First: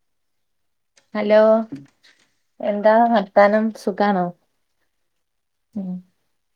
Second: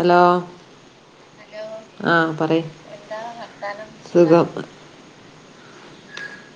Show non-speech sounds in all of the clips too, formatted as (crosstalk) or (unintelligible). Hello. Hello എന്താ വർത്താനം സുഖാണൊ? സുഖം ഉം.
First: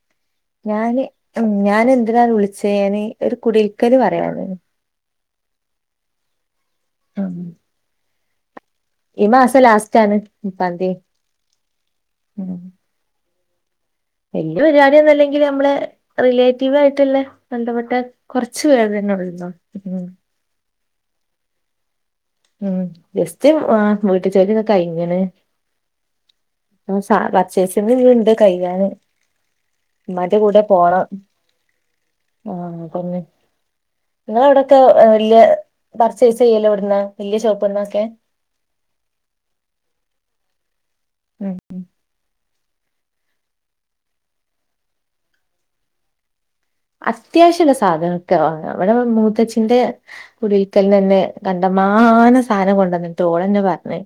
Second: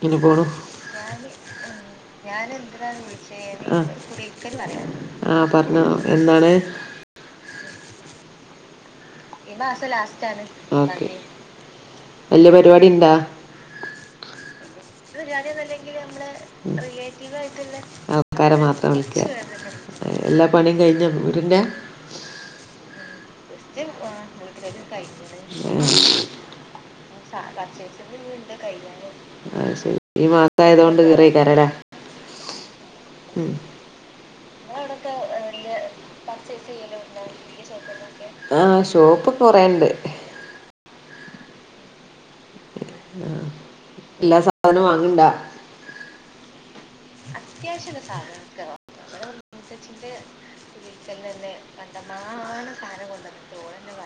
ഇങ്ങനെ പോണു ഞാന് ഉം ഞാന് എന്തിനാണ് വുള്ച്ചേന്ന് ഞാന് ഒര് കുടിൽക്കല് പറയാനെ. ആഹ് പർഞ്ഞൊ എന്നാണ്. ഹം. ഈ മാസം ലാസ്റ്റ് ആണ് ലാസ്റ്റാണ് മുപ്പാന്തി (unintelligible) വല്യ ഉം പരിപാടി ഇണ്ടാ? വല്യ പര് വാ. (unintelligible) അല്ലെങ്കിലു ഞമ്മളെ റിലേറ്റീവ് ആയിട്ട്ള്ള ബന്ധപ്പെട്ട ആൾക്കാരെ കൊറ്ച്ച് മാത്രം പേരന്നെ വിളിക്ക ഉള്ളു എല്ലാ പണിയും കയ്ഞ്ഞൊ വീട്ൻ്റെ? ഉം ജസ്റ്റ് വാ വീട്ട് ജോലിയൊക്ക കയ്ഞ്ഞ്ണ്. ഉം പർച്ചേസിങ് ഇഞ്ഞും ഇണ്ട് കഴിയാന് അഹ് ശരി ഈ ഇമ്മാന്റെ മാസ കൂടെ ആയതോണ്ട് പോണം ഈറേക്കാരലെ. ആഹ് പർഞ്ഞ്. ഇങ്ങളവടൊക്ക ഏഹ് വല്ല്യ പർച്ചേസിയ്യല് എവ്ട്ന്ന വല്ല്യ ഷോപ്പ്ന്നൊക്കെ? ആഹ് ഷോപ്പ് കൊറേണ്ട്. ഉം ഉം. ആഹ് എല്ലാ സാധനും വാങ്ങ്ൺണ്ടാ? അത്യാവ്ശ്യള്ള സാധനൊക്കെ വാങ്ങ വടെപ്പ മൂത്തച്ചിന്റെ കുടിൽക്കൽന്നെന്നെ. കണ്ടമാനം സാനം കൊണ്ടെന്നിട്ട് ഓളെന്നെ പർഞ്ഞ്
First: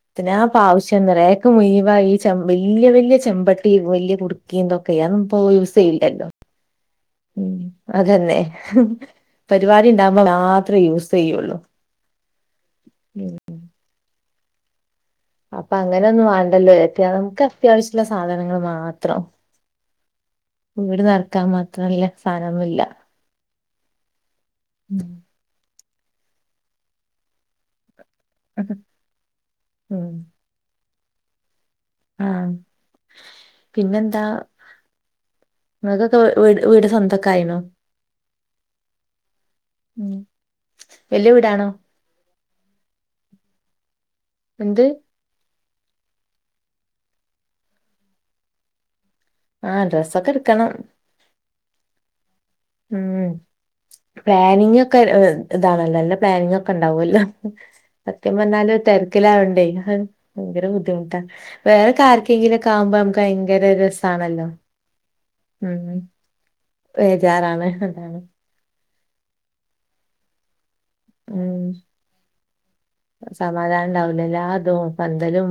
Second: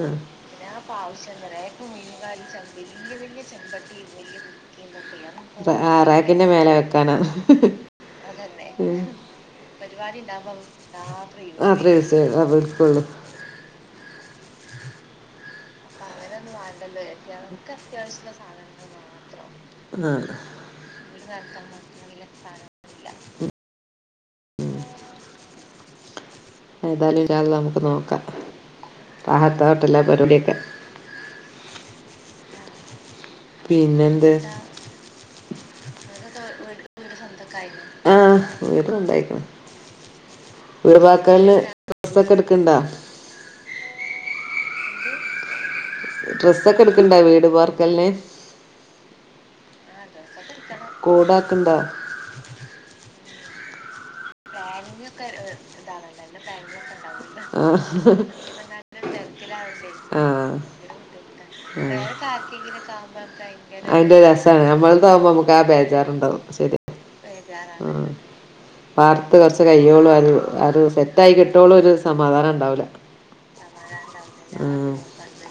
ആ എത്തിനാപ്പം ആവ്ശ്യംന്ന് റേ ക്ക് മുയ് വ ഈ ചെ വല്ല്യ വല്ല്യ ചെമ്പട്ടി വല്ല്യ കുട്ക്കി ന്തൊക്കെ അ ഒന്നുപ്പൊ യൂസെയ്യില്ലല്ലോ. ന്റെ മേലെ വെക്കാനാ. അതന്നെ ഉം പരിപാടി ഉണ്ടാവുമ്പോ പരിവാടിണ്ടാവുമ്പം മാത്രേ യൂസ് ചെയ്യുള്ളൂ മാത്രം യൂസെയ്യും മാത്ര യൂസ തെ അവര്ക്കൊള്ളു. ഉം അപ്പങ്ങനെന്നു വാണ്ടല്ലോ ഏക്യാതം ക്കത്ത്യാവശ്യള്ള സാധനങ്ങൾ മാത്രം. ആ വീട് നെർക്കാ മാത്രല്ല സാനൊന്നുല്ല ഉം. ഏതാലും യാ അള്ളാ നമക്ക് നോക്ക റാഹത്താവട്ടെ എല്ലാ ഉം പര് വാടിയൊക്കെ. ആഹ് പിന്നെന്താ? പിന്നെന്ത് ങ്ങക്കൊക്കെ വ് വീട് വീട് സൊന്തക്. ന്തക്കായിണ് ആഹ് വീട് സ്വന്തായ്ക്ണ് ഉം വീട് വല്യ പാക്കൽന്. വീടാണോ ഡെസൊക്കെട്ക്ക്ണ്ടാ? എന്ത്? ഡ്രസ്സൊക്കെട്ക്ക്ണ്ടാ വീട് പാർക്കൽന്. ആഹ് ഡ്രസ്സൊക്കെട്ക്കണം. കൂടാക്ക്ണ്ടാ? ഉം പ്ലാനിങ്ങൊക്കെ ഹ് താണല്ലോ ഇല്ല പ്ലാനിങ്ങൊ ക്കണ്ടാവൊല്ലോ ആ സത്യം പർഞ്ഞാല് തെര്ക്കിലാവണ്ടയ് ഹ് ആ ഭയങ്കര ബുദ്ധിമുട്ട. ആ. വേറെക്കാര്ക്കെങ്കിലൊക്കാവുമ്പ നമക്ക് ഭയങ്കര അതിന്റെ രസാണല്ലോ രസമാണ് നമ്മളതാവുമ്പോ നമുക്ക് ഉം. വേജാറാ. വേജാറാ ഉം പാർത്ത് കൊർച്ച് കയ്യോളു ആഒരു ആ രു സെ തായി കിട്ടോളൊരു സമാധാനണ്ടാവുല. സമാധാനണ്ടാവൂല ല്ലാതും പന്തലും.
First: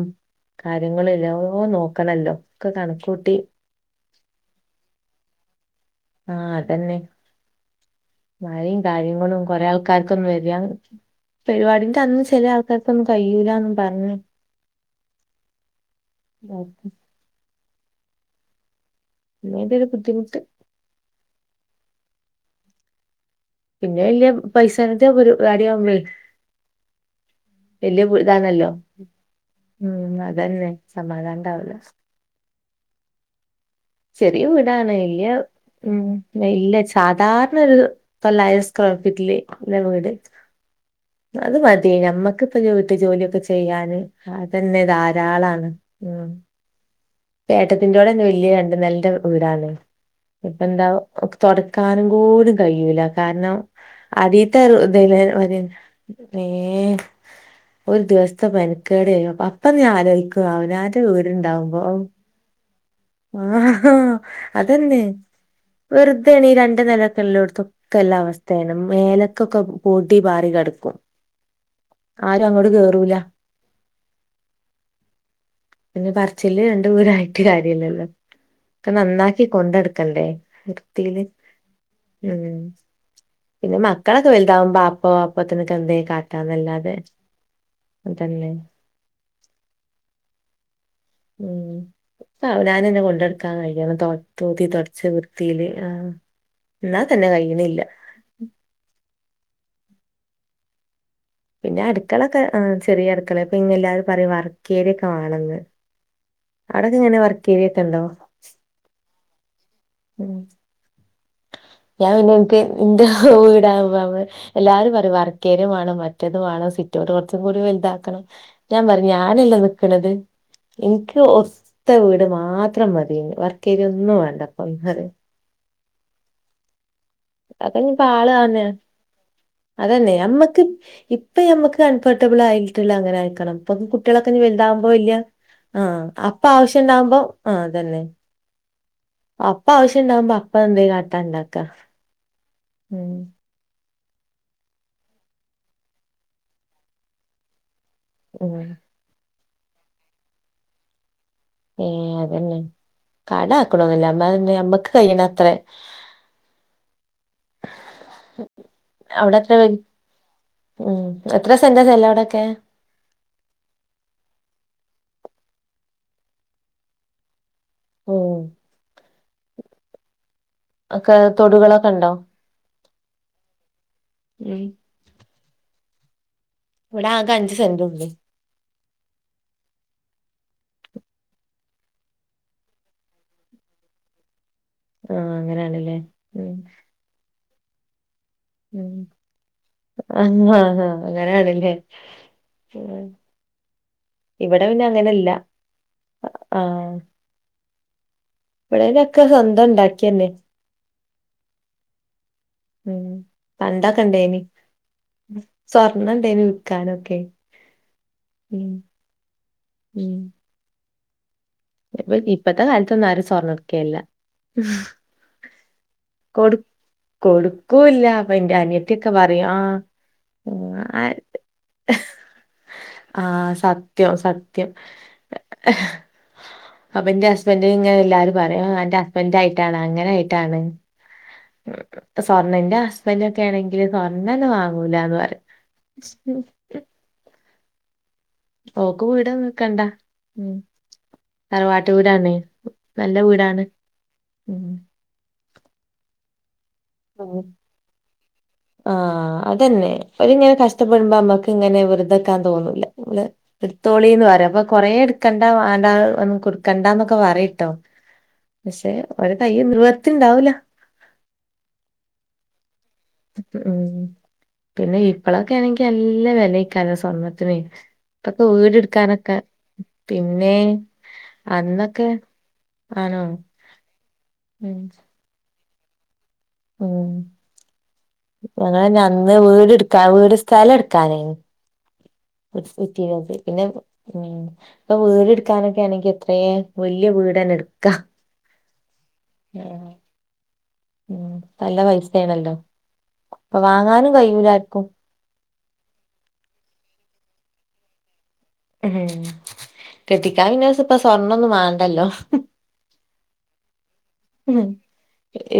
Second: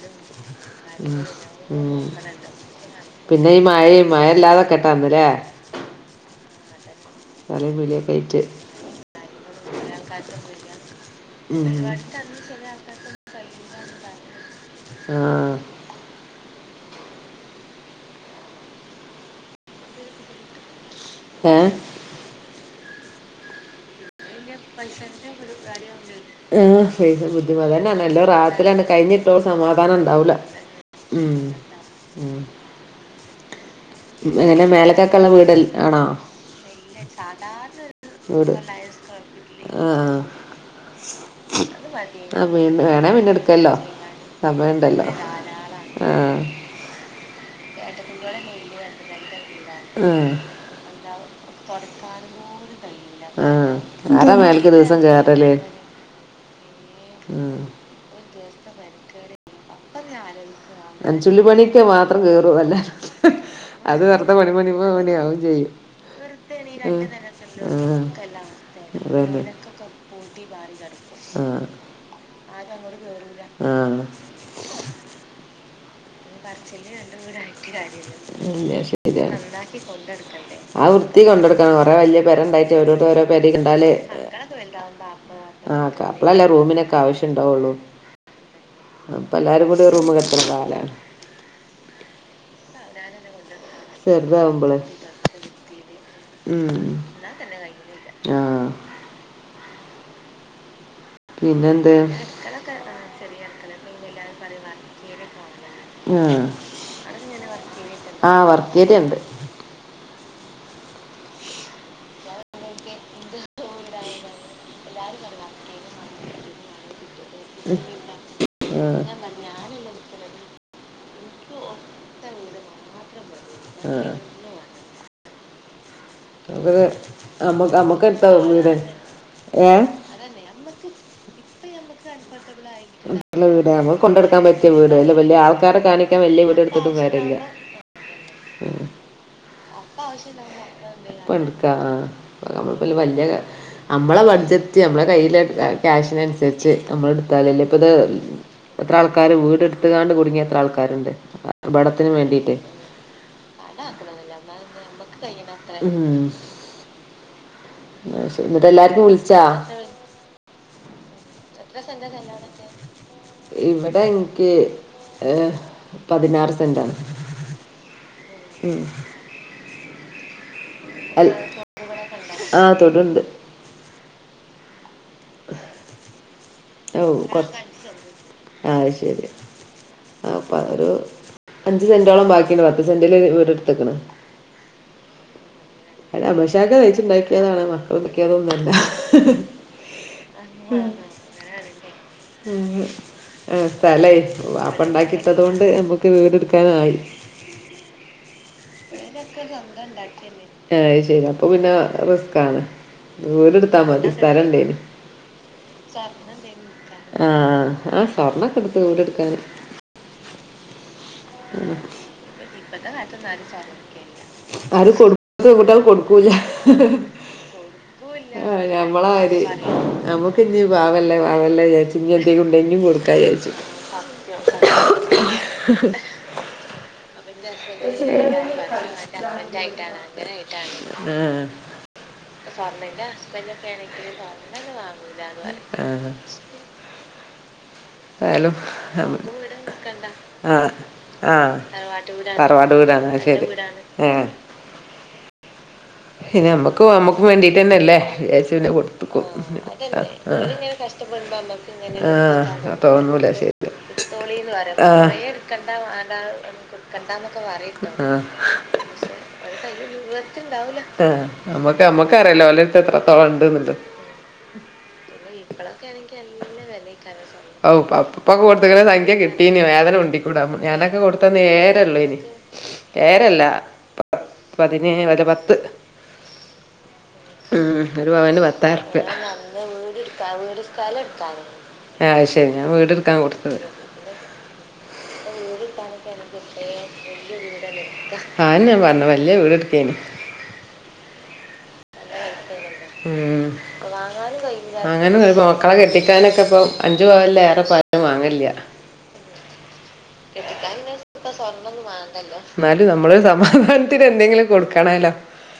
കാര്യങ്ങളു ഉം. എല്ലാ ഉം. നോക്കണല്ലോ ഒക്കെ കണ്ക്കൂട്ടി. പിന്നെ ഈ മഴിം. മയല്ലാതക്കട്ടന്ന് ലേ ആ അതന്നെ ചളി പിളികയ്റ്റ്. ദാര്യങ്ങളും കൊറേ ആൾക്കാര്ക്കൊന്നു വര്യാ ഉം പരിപാടിന്റന്ന് ചെലെ ആൾക്കാര്ക്കൊന്നും കയ് യ്യൂലന്നും പർഞ്. ആഹ്. ദാക്ക്. പിന്നയ്ന്റൊരു ബുദ്ധിമുട്ട്. ഏഹ്. പിന്നെ ല്ല്യം. ന്നെ പൈസൻ്റെ ഒരു കാര്യാവും ചൊ ആഹ് പൈസ വലിയ വീ ബുദ്ധിമതന്നല്ലു ഇതാണല്ലോ റാഹതിലണ് കയ്ഞ്ഞി ട്ടൊ ഉം സമാധാനണ്ടാവൂല അതന്നെ ഉം സമാധാനം ഉണ്ടാവില്ല ഉം. ചെറിയ എങ്ങനെ വീടാണ് മേലക്കൊക്കെയുള്ള വല്യ വീട് ആണോ മ് നെ ഇല്ല സാധാര്ണരു വീട് തൊള്ളയിര സ്‌ക്വയർഫീറ്റില്. ല വീട്. ആഹ് (inaudible) അത് മതി ആഹ് മ്മക്കിപ്പഞ്ഞ് വീണ് വീട്ട് വേണേ പിന്നെ ജോല്യൊക്കെ എടുക്കല്ലോ ചെയ്യാന് അതന്നെ സമയണ്ടല്ലോ ധാരാളാണ്. ആഹ്. ഏട്ടത്തിന്റോടെന്നെ വല്യ രണ്ട് നെൽന്റെ വീടാണ്. ആഹ്. ഇപ്പെന്താ തൊട്ക്കാനും കൂടി കയ്യൂല. കാര്ണം ആഹ് ആരാ മേലക്ക് ദിവസം അടീത്തറുതിലെ കേറല് മാര്യന്നെ മേ. ഉം ഒരു ദിവസ്ത്തെ മെൻക്കേടേനി അപ അപ്പ ഞാ ആലോയ്ക്കു അവനാൻ. നൻചുള്ളി പണിക്ക്‌ മാത്രം കേറു അല്ല ആ അത് വെർതെ മണി മണി പേണ്യാവും ചെയ്യും. വെറുതെണീ രണ്ട് ആഹ് നെലക്കില്ലോട്ത്തൊക്കെല്ല അവസ്തേണ് തിരക്കിലോലൊക്കെ മേലക്കൊക്ക പൊടി പാറി കെട്ക്കും. ആഹ്. ആരു അങ്ങോട് കേറൂല ആ പിന്നെ പർച്ചിൽല് രണ്ട് വീടായിട്ട് കാര് കാര്യല്ലല്ലോ ഇല്ല ഒക്ക ശരിയാണ് നന്നാക്കി കൊണ്ടട്ക്കണ്ടേ ആ വൃത്തി വൃത്തീല് കൊണ്ടടുക്കണം കൊറേ വലിയ പെര ഉം ഉണ്ടായിട്ട് ഓരോരുത്തര് ഓരോ പെര പിന്നെ കണ്ടാല് മക്കളെക്കെ വൽതാവുമ്പൊ അപ്പൊ അപ്പത്തിനൊക്കെ ആഹ് എന്തേ അപ്പളല്ലേ കാട്ടാന്നല്ലാതെ റൂമിനൊക്കെ അതന്നെ അപ്പ എല്ലാരും കൂടി ഒരു റൂമ് കെട് (unintelligible) ഉം പ്പ അവ്‌നാനന്നെ കൊണ്ടട് ക്കാൻ കയ്യണം തൊ തോത്തി ചെറുതാവുമ്പളെ തൊട്ച്ച് വൃത്തീല് ആ ന്നാ തന്നെ കയ്യിണില്ല ആ പിന്നെ പിന്നെന്ത് അട്ക്കളൊക്കെ ആ ചെറിയ അട്ക്കളെ പിന്നെ എല്ലാരും പറിം വർക്കേരിയൊക്കെ വാണന്ന് ആ അവ്ടൊക്കെങ്ങനെ വർക്കേരിയൊക്കണ്ടോ കേര്യണ്ട് ഉം ഞാൻ പിന്നെ ഇൻക് (unintelligible) എല്ലാരും പറിം വർക്കേരിയ വാണം മറ്റത് വാണം സിറ്റൗട്ട് കൊർച്ചും കൂടി വൽതാക്കണം ഞാൻ ആഹ് പർഞ് ഞാനല്ലെ നിക്ക്‌ണത് ഇൻക്ക് ഒത്ത വീട് മാത്രം മതി വർക്കേരി ഒന്നും വാണ്ടപ്പന്ന് പറിം അത് അമ്മ അതൊക്കെ അമ്മക്ക് ഇനിയിപ്പോ എട്ത്താ ആള് തന്നെ ഒതുങ്ങൂലെ ഏ അതന്നെ നമ്മക്ക് ഇപ്പ നമ്മക് കംഫർട്ടബിൾ ആയിട്ട്ള്ള അങ്ങനെ ആയിര്ക്കണം വീട് ഇപ്പൊ നമ്മക്ക് കുട്ടിയളൊക്കെ കൊണ്ടടുക്കാൻ ഞ് പറ്റിയ വൽതാവുമ്പോ വീട് അല്ല വല്യ വലിയ ആൾക്കാരെ ആ കാണിക്കാൻ അപ്പ വലിയ ആവശ്യണ്ടാവുമ്പോ ആ അതന്നെ ഉം അപ്പ ആവശ്യണ്ടാവുമ്പോ അപ്പ എന്തേലും കാട്ടാ ഇണ്ടാക്കാ അപ്പട്ക്കാ ആ (unintelligible) ഉം വല്യ അമ്മളെ ബഡ്ജറ്റ് അമ്മളെ കയ്യില് ക്യാഷിനൻസര്ച്ച് നമ്മളെടുത്താലല്ലെ പ്പ ഇത് (unintelligible) എത്ര ആൾക്കാര് വീട് ഇട്ത്ത്ങ്ങാണ്ട് കുടുങ്ങിയ എത്ര ആൾക്കാര്ണ്ട് പടത്തിന് ഏഹ് വേണ്ടിട്ട് അതന്നെ കട ആക്കണൊന്നില്ല അമ്മ ആക്ക്ണോന്നുല്ല ന്നാ നമ്മക്ക് കഴിയണ കയ്യിണ അത്രേ അത്ര ഉം അയ് ശരി ന്നട്ട് എല്ലാർക്കും അവിടെ വിൾച്ചാ എത്ര വെ- ഉം എത്ര സെന്റ് സ്ഥല അവ്ടൊക്കെ ഇവടെ ഇൻക്കി പതിനാറ് സെന്റാണ് ഉം അക്ക അൽ- തൊടുകളൊക്കെ ഇണ്ടോ ആ തൊടുണ്ട് ഉം ഔ ഇവിടെ ആകെ കൊർ അഞ്ച് സെന്റുള്ളൂ അയ് ശരി ആപ്പ ഒരു അഞ്ച് സെന്റോളം ബാക്കിണ്ട് പത്ത് സെന്റില് വീടട്ത്ത്ക്ക്ണ് ആ അങ്ങനെണ് ലെ അമഷാക്ക നയിച്ചുണ്ടാക്കിയതാണ് മക്കള് ഇണ്ടാക്കിയാതൊന്ന ഉം അങ്ങനെണ് ലെ ഉം സ്ഥലേ ഇവിടെ ബാപ്പ പിന്നെ അങ്ങനെല്ല ഇണ്ടാക്കിട്ടതൊണ്ട് നമ്മക്ക് വീട് ആഹ് ഇട്ക്കാനായി ഇവിടെലൊക്കെ സ്വന്തം ഇണ്ടാക്കിയന്നെ അയ് ശരി അപ്പൊ പിന്നെ റിസ്കാണ് ഉം വീട് ട്ത്താ മതി സ്ഥലണ്ടേനി സ ആ ആ സ്വർണൊക്കെ ഉം ഇട്ത്ത് വീട് ഇട്ക്കാന് ഉം ഉം ഇപ്പ ഇപ്പത്തെ കാലത്തൊന്നും ആരും സ്വർണ്ണ എടുക്കേല്ല ആരും കൊടുക്കൂ പെൺകുട്ടിയള് കൊടുക്കൂല കൊടു കൊടുക്കൂല്ല അപ്പൊ ആ എന്റെ അനിയത്തിയൊക്കെ ഞമ്മളാരി പറയും ആ നമ്മക്ക് ഇഞ്ഞി ഉം, ആ പാവല്ലേ പാവല്ലേ വിജാ ഇനിം എന്തേലും ഉണ്ടേ ഇനിം കൊടുക്കാ ആ വിചാരിച്ചു സത്യം സത്യം സത്യം. അപ്പൊ എന്റെ അവന്റെ ഹസ്ബൻഡ് ഇങ്ങനെ (unintelligible) എല്ലാരും പറയും ആ അന്റെ ഹസ്ബൻഡ് അമ്മേന്റെ ആയിട്ടാണ് അങ്ങനായിട്ടാണ്. ആഹ്. സ്വർണേന്റെ ഹസ്ബന്റ് ഒക്കെ ആണെങ്കില് സ്വർണ്ണ ഒന്നും വാങ്ങൂലാന്ന് പറയും. ആ ആയാലും ഓക്ക് വീടൊന്നും ദൂരം വെക്കണ്ട നിക്കണ്ട ഉം ആഹ്. ആഹ് തറവാട്ട് വീടാണ് തറവാട്ടു വീടാണ് നല്ല അയ് ശരി വീടാണ് ഏഹ്. ഉം പിന്നെ നമ്മക്ക് നമ്മക്കും ഉം വേണ്ടീട്ട് തന്നെല്ലേ എന്ന് വിചാരിച്ച് പിന്നെ കൊടുത്തക്കും. ആഹ് അതന്നെ അവരിങ്ങനെ ഓരിങ്ങനെ കഷ്ടപ്പെടുമ്പോ കഷ്ടപ്പെട്ടുമ്പോ നമ്മക്ക് ഇങ്ങനെ നമ്മക്കിങ്ങനെ വെറുതെക്കാൻ ആഹ് നമ്മള് തോന്നൂല ആഹ് ശരിയാ എടുത്തോളീന്ന് പറയും അപ്പൊ കൊറേ ആഹ്. എടുക്കണ്ട കണ്ടാ വേണ്ട ഒന്നും കൊടുക്കണ്ടാന്നൊക്കെ പറയിട്ടോ പറയും ആഹ്. പക്ഷെ ഓരെ കൈയ്യിൽ നമ്മടെ അടുത്ത് നിവർത്തിണ്ടാവൂല ഉണ്ടാവുയില്ലാ, ആഹ് നമ്മക്ക് നമ്മക്ക് അറിയല്ലോ ഓലെടുത്ത് എത്രത്തോളം ഉണ്ടുന്നുള്ളത്. ഉം പിന്നെ ഇപ്പളൊക്കെ ആണെങ്കി ഇപ്പളോക്കെ ആണേങ്കി നല്ല വെല വെലയ്ക്കാരം ആയ്ക്കാരം സ്വർണ്ണത്തിന് സ്വർണത്തിന്, ഇപ്പൊക്കെ ആഹ്ഇപ്പൊക്കെ കൊടുത്ത്ക്കണേ സംഖ്യ വീടെടുക്കാനൊക്കെ കിട്ടി. ഒരു വേദന ഉള്ളിക്കൂടി പിന്നെ ഞാനൊക്കെ കൊടുത്തന്നന്ന് ഏഴ് അന്നൊക്കെ അരയുള്ളേയ്നീ ഏഴ് ആണോ അരയല്ല. പ ഉം പതിനേഴ് അല്ലെ പത്ത്. ഉം. ഉം ഒരു പവന് ഞങ്ങള് പത്തായിറുപ്യ അന്ന് വീട് എടുക്കാ വീട് സ്ഥലം എടുക്കാനായിനി. ആഹ് അത് ശരി ഞാൻ വീട് എടുക്കാൻ കൊടുത്തത്. ഉം. ഇപ്പൊ വീട് എടുക്കാനൊക്കെയണെക്കി എത്രയും വല്യ വീട് ന്നെ എടുക്കാം. ആന്നെ ഞാൻ പറഞ്ഞ വല്യ വീടെടുക്കേന് ഉം നല്ല പൈസ ആണല്ലോ ഉം അപ്പൊ വാങ്ങാനും കഴിയൂലാ ആർക്കും. അങ്ങനെ ഒരു മക്കളെ കെട്ടിക്കാനൊക്കെ ഇപ്പം അഞ്ചു പവനില് ഏറെ ഇപ്പം ആരും വാങ്ങല്ലില്ല. ഉം കെട്ടിക്കാ പിന്നെ ഇപ്പം സ്വർണ്ണൊന്നും വേണ്ടല്ലോ. എന്നാലും നമ്മളെ ഒരു സമാധാനത്തിന് എന്തെങ്കിലും കൊടുക്കണാലോ.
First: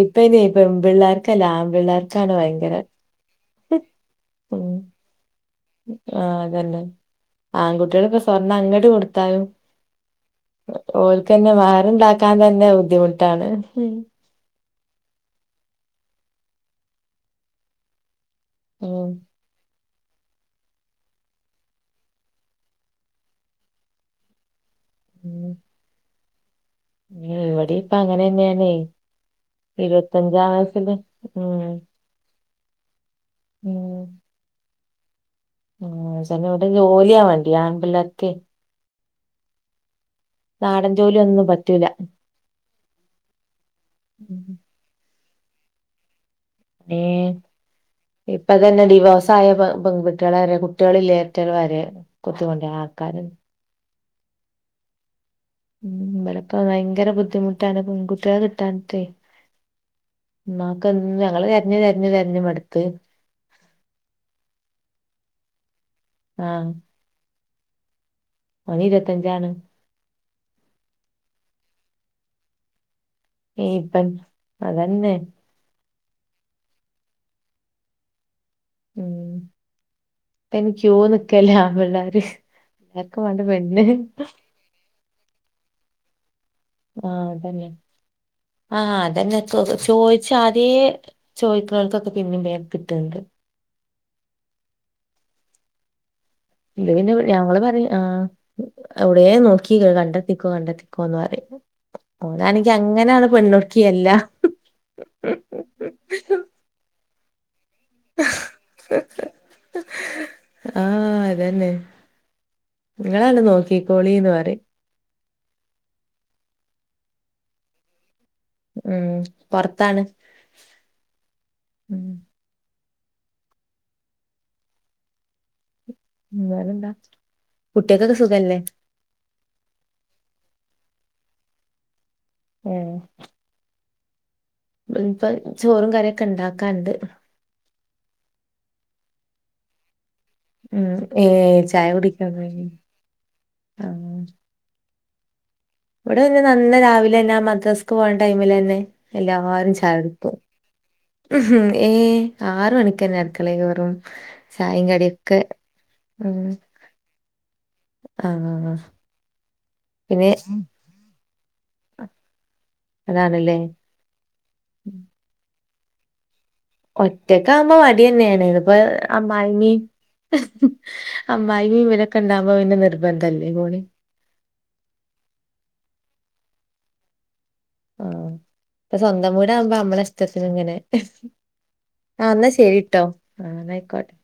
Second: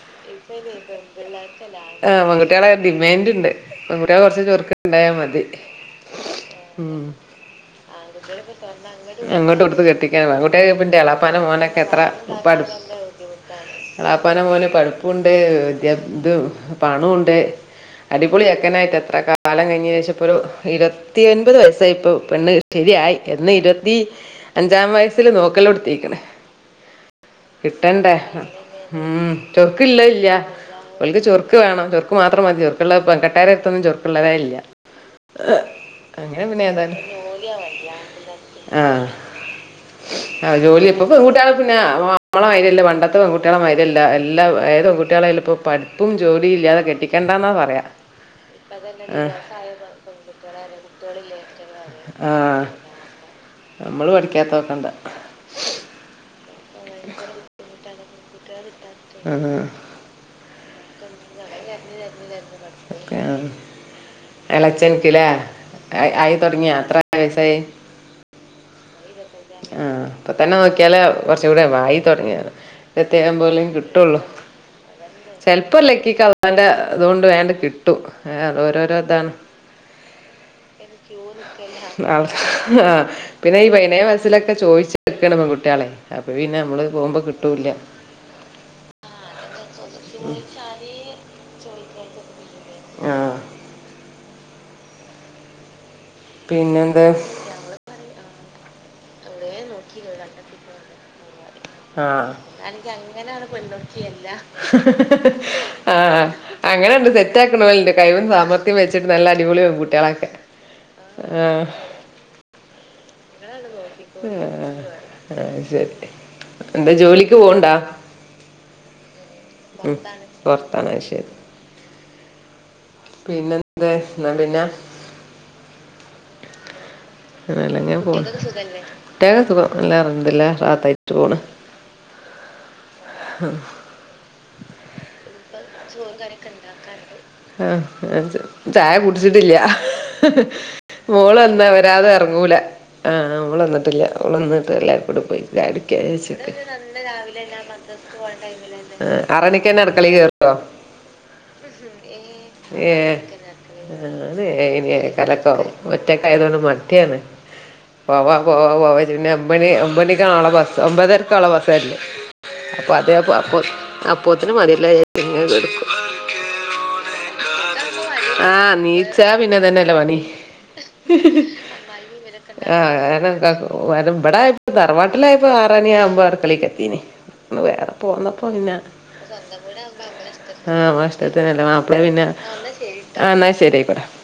ഇപ്പൊ ഇനി ഇപ്പ അയിന് പെൺ പെൺപിള്ളേർക്കല്ല പ്പിള്ളേർക്ക് അല്ല ആൺകുട്ടി, ആഹ് ആൺപിള്ളേർക്കാണ് പെൺകുട്ടികളെ ഭയങ്കര ഡിമാൻഡ് ഉണ്ട് പെൺകുട്ടിയള് കുറച്ച് ചെറു ഉം ക്ക് ഉണ്ടായാ മതി. ആഹ് അതന്നെ. ഉം ആൺകുട്ട്യേള് ഇപ്പോ സ്വർണ്ണം അങ്ങോട്ട് കൊടുത്താലും അങ്ങോട്ട് കൊടുത്ത് കെട്ടിക്കാൻ പെൺകുട്ടികൾക്ക് ഇപ്പം എന്റെ എളാപ്പാന്റെ ഓല്ക്കന്നെ മോനൊക്കെ മഹർ എത്ര ഉണ്ടാ ക്കാൻ തന്നേ ബുദ്ധിമുട്ടാണ്. വാപ്പാനെ പോലെ പഠിപ്പുണ്ട് വിദ്യാ ഇതും പണോ ഉണ്ട് അടിപൊളിയാ ങ്ങനായിട്ട് എത്ര കാലം കഴിഞ്ഞ ശേഷം ഇപ്പൊരു ഇരുവത്തിയെൻപത് വയസ്സായി ഇപ്പോ പെണ്ണ് ശരിയായി എന്ന് ഇരുപത്തി അഞ്ചാം വയസ്സില് ഉം നോക്കലൊടത്തീക്ക്ണ്. ഇവിടെ ഇപ്പ കിട്ടണ്ടേ അങ്ങനെ തന്നെയാണേ ഉം ചൊർക്കുള്ളത് ഇല്ല്യാ. ഇരുപത്തഞ്ചാം വയസ്സില് ഓല്ക്ക് ഉം ചൊർക്ക് വേണം ചൊർക്ക് മാത്രം മതി ചൊർക്കുള്ളത്. പെങ്കെട്ടേര്തൊന്നും ഉം ചൊർക്കുള്ളതേ ഇല്ല. ആഹ് ചെല അങ്ങനെ അവിടെ ജോലിയാ വേണ്ടി ആൺപിള്ളേർക്കേ. ആഹ്. ആഹ് ജോലി നാടൻ ഇപ്പ ജോലിയൊന്നും പെൺകുട്ട്യേള് പിന്നെ പറ്റൂല നമ്മളെ മാരിയല്ല പണ്ടത്തെ പെങ്കുട്ട്യേളെ മാര്യല്ല എല്ലാ ഏത് പെൺകു കുട്ട്യേള് അയലിപ്പോ പഠി പ്പും ജോലിയില്ല്യാതെ. ഏഹ് ഇപ്പ തന്നെ ഡിവോസായ പെ പെൺകുട്ട്യേളെ വരേ കു കുട്ട്യേളില്ലേറ്റള് വരേ കൊത്തി കൊണ്ടാവാൻ ആൾക്കാരുണ്ട്. നമ്മള് പഠിക്കാത്ത നോക്കണ്ട. ഉം ഇബലൊക്കെ ഭയങ്കര ബുദ്ധിമുട്ടാണ് പെൺകുട്ട്യേളെ കിട്ടാന്. ആഹ്. ഉമ്മാക്കെന്നും ഞങ്ങള് തെരഞ്ഞ് തെരഞ്ഞ് തെരഞ്ഞ് മടുത്ത്. ആഹ് എളേച്ചെൻക്ക്ലേ ആയ് ആയി ആഹ് തൊടങ്ങിയാ എത്ര വയസ്സായി? അവന് ഇരുവത്തഞ്ചാണ്. ആഹ് ഇപ്പം തന്നെ നോക്കിയാലേ കൊറച്ച്കൂടെ വായി തൊടങ്ങിയാ. പ്രേത്യേകം പോലേം ഇപ്പൻ കിട്ടൊള്ളൂ അതന്നെ ചെലപ്പൊ ഒര് ലക്കിക്ക് അള്ളാന്റെ ഇതോണ്ട് വേണ്ട് കി ട്ടു ഏഹ് ഓരോരോ ഇതാണ്. ഉം ഇപ്പയ്ന് ഇപ്പയിന് ക്യൂ നിക്കല്ല നിക്കല്ലേ ആമ്പിള്ളാര് ആഹ് ഹാ എല്ലാർക്കും വേണ്ടേ പിന്നെ ഈ പെണ്ണ് പയിനേഴ് വയസ്സില് ക്കെ ചോയിച്ചിട്ക്കാണ്. പെൺകുട്ട്യേളെ അപ്പൊ പിന്നെ നമ്മള് പോകുമ്പോ ആഹ് അതന്നെ കിട്ടൂല്ല ആഹ് അതന്നെ ചോയിച്ച ല്ചോയിക്ക്നോൽക്കൊക്കെ പിന്നിം വേം ആ കിട്ട്ണ്ട്. ഇത് പിന്നെന്താ പിന്നെ ഞങ്ങള് പറിം ആഹ് എവ്ടേ നോക്കി കണ്ടെത്തിക്കോ കണ്ടെത്തിക്കോന്നറിം. ആഹ് ഓനാണെങ്കി അങ്ങനെണ് പെണ്ണൊടുക്കിയല്ല പെണ്ണോക്കിയല്ല. ഹ് ഹ് ഹ് ആഹ് അങ്ങനെണ്ട് സെറ്റാക്ക്ണോല്ണ്ട്. കഴിവും സാമർത്യും വെച്ചിട്ട് നല്ല അടിപൊളി പെൺകുട്ട്യേളെക്കെ ആഹ് ഇങ്ങളാണ്ട് നോക്കി ആഹ് ആഹ് ശരി എന്താ ജോലിക്ക് പോവ്ണ്ടാ. ഉം ഉം പൊറത്താണ് പുറത്താണ് അയ്ശരി. ഉം പിന്നെന്തേ ന്നാ പിന്നെ ഉം വേറെന്താ ഇങ്ങനെയെല്ലാങ് പോണു കുട്ട്യേൾക്കൊക്കെ സുഖല്ലേ കുട്ട്യേൾക്കൊക്കെ സുഖം എല്ലാ അൽഹംദുലില്ലാഹ് റാഹത്തായിട്ട് പോണ്. ഉം ഹം ഇഞ്പ്പം ചോറും കറിയൊക്കെ ഇണ്ടാക്കാണ്ട്. ആഹ് ഞാൻ ചാ ചായ കുടിച്ചിട്ടില്ല. ഉം മോള് ഏഹ് വന്നാ ചായ വരാതെ കുടിക്കാൻ എറങ്ങൂല പോയി ആഹ് മോള് വന്നിട്ടില്ല. ആഹ് അവള് വന്ന്ട്ട് എല്ലാരും കൂടെ പോയി. ചായൊടിക്കാ ഇവിടെ വിചാരിച്ച്ക്കാ പിന്നെ ഇബടെപിന്നെ നന്ന രാവിലെന്നെ ആ രാവിലെ ഞാൻ മദ്രസ്ക്ക് മക്കക്ക് പോണ ടൈമിലെന്നെ ആഹ്‌ എല്ലാരും ആറണിക്കെന്നെ ചായ അടുക്കളേ കേ (unintelligible) കുടിക്കും ഉം ഏഹ് ആറ് ഏ മണിക്കന്നെ അടുക്കളേ കേറും ഞാൻ ഏഴണി ചായേം കടിയൊക്കെ ഏഴേകാലക്കാവും. ഉം ഒറ്റക്കായതോണ്ട്. മഡി ആണ്. പോവ്വാ പോവ്വാ ആഹ് പോവാ ച്ച്റ്റ് പിന്നേ ഒമ്പണി പിന്നെ ഒമ്പണിക്കാനോളെ ബസ് ഒമ്പതരക്കാ ഓളെ ബസ് വരല്. അപ്പൊ അതേ അപ്പ അതാണല്ലേ അപ്പത്തിന് മതില്ല ഇങ്ങനെ കൊടുക്കും. ഒറ്റക്ക ആവുമ്പോ മടി അന്നെയാണ് ആഹ് നീച്ചാ പിന്നെ ഇത്പൊഅമ്മായിമ ഇതന്നെല്ലേ പണി അമ്മായമ്മ ഇവരൊക്കെ. ഒക്കെ ഉണ്ടാവുമ്പോ പിന്നെ ആഹ് കാരണം നിർബന്ധല്ലേ പോണി. കാരണം ഇവിടായപ്പോ തറവാട്ടിലായപ്പോ ആറണി ആവുമ്പോ അടുക്കളിക്ക് എത്തിന്. വേറെ ആഹ് പോന്നപ്പോ പിന്നെ ഇപ്പൊ സ്വന്തം വീടാവുമ്പോ നമ്മളെ ആ നമ്മളെ ഇഷ്ടത്തിന് അല്ലേ. മ ആ എന്നാ ശരിട്ടോ. ആന ആഹ് ഇന്നാ ശരി ആയിക്കോട്ടൊ ആയിക്കോട്ടെ